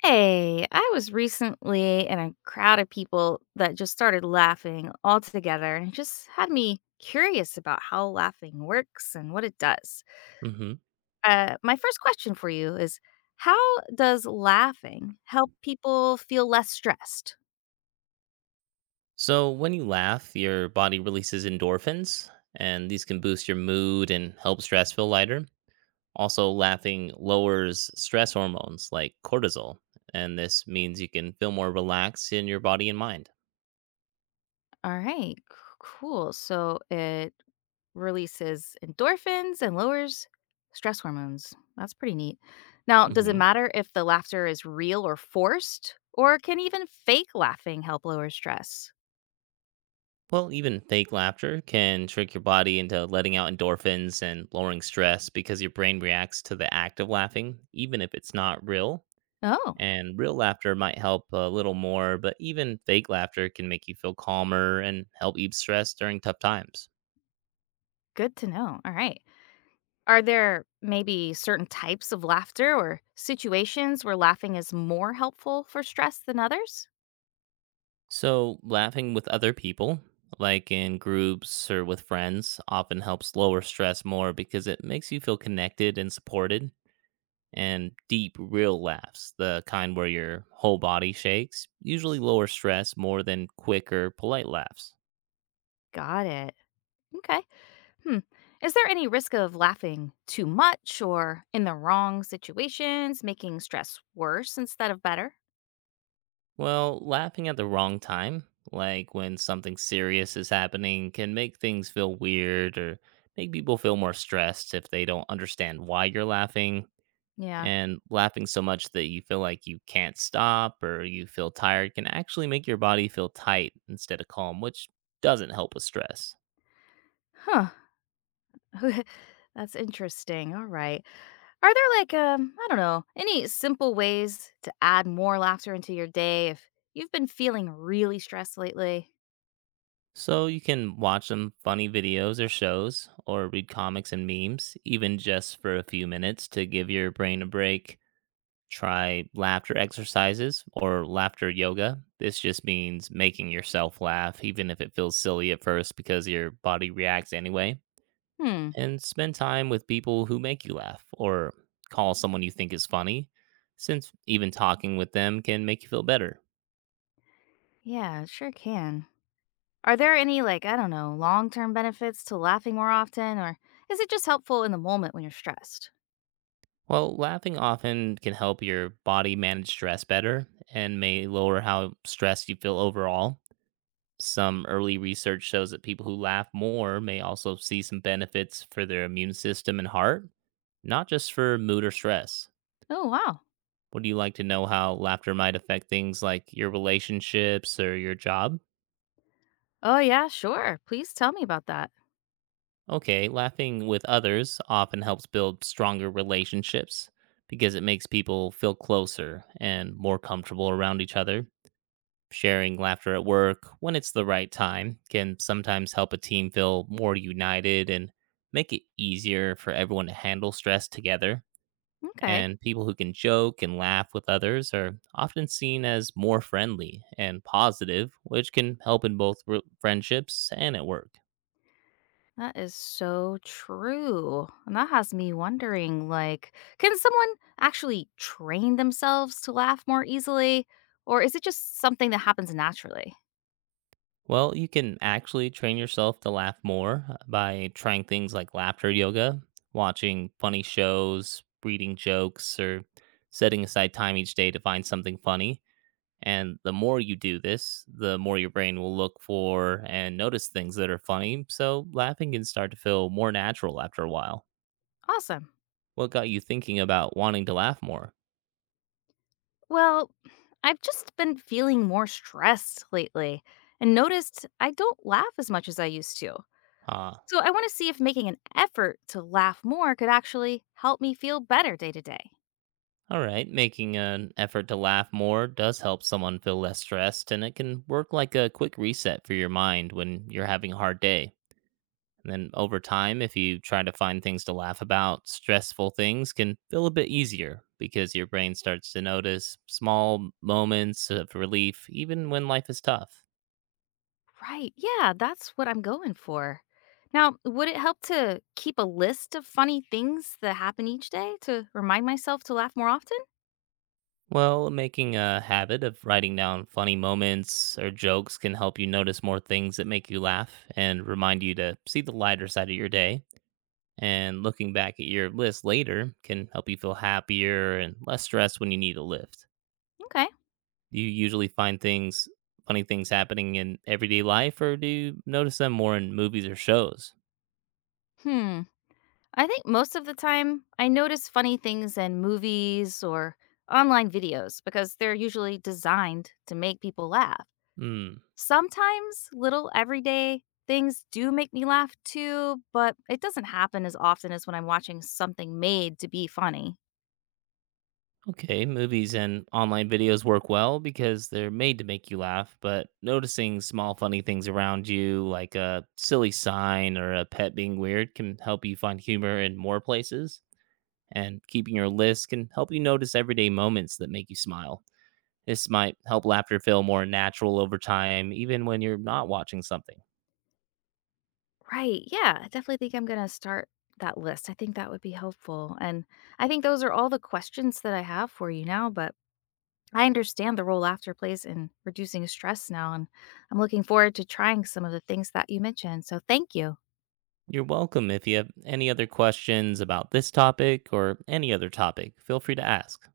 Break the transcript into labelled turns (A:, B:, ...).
A: Hey, I was recently in a crowd of people that just started laughing all together, and it just had me curious about how laughing works and what it does.
B: hmm
A: My first question for you is how does laughing help people feel less stressed?
B: So, when you laugh, your body releases endorphins, and these can boost your mood and help stress feel lighter. Also, laughing lowers stress hormones like cortisol, and this means you can feel more relaxed in your body and mind.
A: All right, cool. So it releases endorphins and lowers stress hormones. That's pretty neat. Now, does it
B: hmm
A: matter if the laughter is real or forced, or can even fake laughing help lower stress?
B: Well, even fake laughter can trick your body into letting out endorphins and lowering stress because your brain reacts to the act of laughing, even if it's not real.
A: Oh,
B: And real laughter might help a little more, but even fake laughter can make you feel calmer and help ease stress during tough times.
A: good to know. All right. Are there maybe certain types of laughter or situations where laughing is more helpful for stress than others?
B: So, laughing with other people, like in groups or with friends, often helps lower stress more because it makes you feel connected and supported. And deep, real laughs, the kind where your whole body shakes, usually lower stress more than quick or polite laughs.
A: Got it. Okay. Hmm. Is there any risk of laughing too much or in the wrong situations, making stress worse instead of better?
B: Well, laughing at the wrong time, like when something serious is happening, can make things feel weird or make people feel more stressed if they don't understand why you're laughing.
A: Yeah.
B: And laughing so much that you feel like you can't stop or you feel tired can actually make your body feel tight instead of calm, which doesn't help with stress.
A: Huh. That's interesting. All right. Are there like I don't know, any simple ways to add more laughter into your day if you've been feeling really stressed lately?
B: So you can watch some funny videos or shows or read comics and memes, even just for a few minutes to give your brain a break. Try laughter exercises or laughter yoga. This just means making yourself laugh, even if it feels silly at first because your body reacts anyway.
A: Hmm.
B: And spend time with people who make you laugh or call someone you think is funny, since even talking with them can make you feel better.
A: Yeah, it sure can. Are there any like, I don't know, long-term benefits to laughing more often or is it just helpful in the moment when you're stressed?
B: Well, laughing often can help your body manage stress better and may lower how stressed you feel overall. Some early research shows that people who laugh more may also see some benefits for their immune system and heart, not just for mood or stress.
A: Oh, wow.
B: Would you like to know how laughter might affect things like your relationships or your job?
A: Oh, yeah, sure. Please tell me about that.
B: Okay, laughing with others often helps build stronger relationships because it makes people feel closer and more comfortable around each other. Sharing laughter at work, when it's the right time, can sometimes help a team feel more united and make it easier for everyone to handle stress together.
A: Okay.
B: And people who can joke and laugh with others are often seen as more friendly and positive, which can help in both friendships and at work.
A: That is so true. And that has me wondering like, can someone actually train themselves to laugh more easily? Or is it just something that happens naturally?
B: Well, you can actually train yourself to laugh more by trying things like laughter yoga, watching funny shows, reading jokes, or setting aside time each day to find something funny. And the more you do this, the more your brain will look for and notice things that are funny. So laughing can start to feel more natural after a while.
A: Awesome.
B: What got you thinking about wanting to laugh more?
A: Well, I've just been feeling more stressed lately and noticed I don't laugh as much as I used to.
B: Uh,
A: So I want to see if making an effort to laugh more could actually help me feel better day to day.
B: All right, making an effort to laugh more does help someone feel less stressed, and it can work like a quick reset for your mind when you're having a hard day. And then over time, if you try to find things to laugh about, stressful things can feel a bit easier because your brain starts to notice small moments of relief, even when life is tough.
A: Right. Yeah, that's what I'm going for. Now, would it help to keep a list of funny things that happen each day to remind myself to laugh more often?
B: Well, making a habit of writing down funny moments or jokes can help you notice more things that make you laugh and remind you to see the lighter side of your day. And looking back at your list later can help you feel happier and less stressed when you need a lift.
A: Okay.
B: Do you usually find things, funny things happening in everyday life, or do you notice them more in movies or shows?
A: Hmm. I think most of the time I notice funny things in movies or online videos because they're usually designed to make people laugh.
B: Hmm.
A: Sometimes little everyday things do make me laugh too, but it doesn't happen as often as when I'm watching something made to be funny.
B: Okay, movies and online videos work well because they're made to make you laugh, but noticing small funny things around you, like a silly sign or a pet being weird, can help you find humor in more places. And keeping your list can help you notice everyday moments that make you smile. This might help laughter feel more natural over time, even when you're not watching something.
A: Right. Yeah. I definitely think I'm going to start that list. I think that would be helpful. And I think those are all the questions that I have for you now, but I understand the role laughter plays in reducing stress now. And I'm looking forward to trying some of the things that you mentioned. So thank you.
B: You're welcome. If you have any other questions about this topic or any other topic, feel free to ask.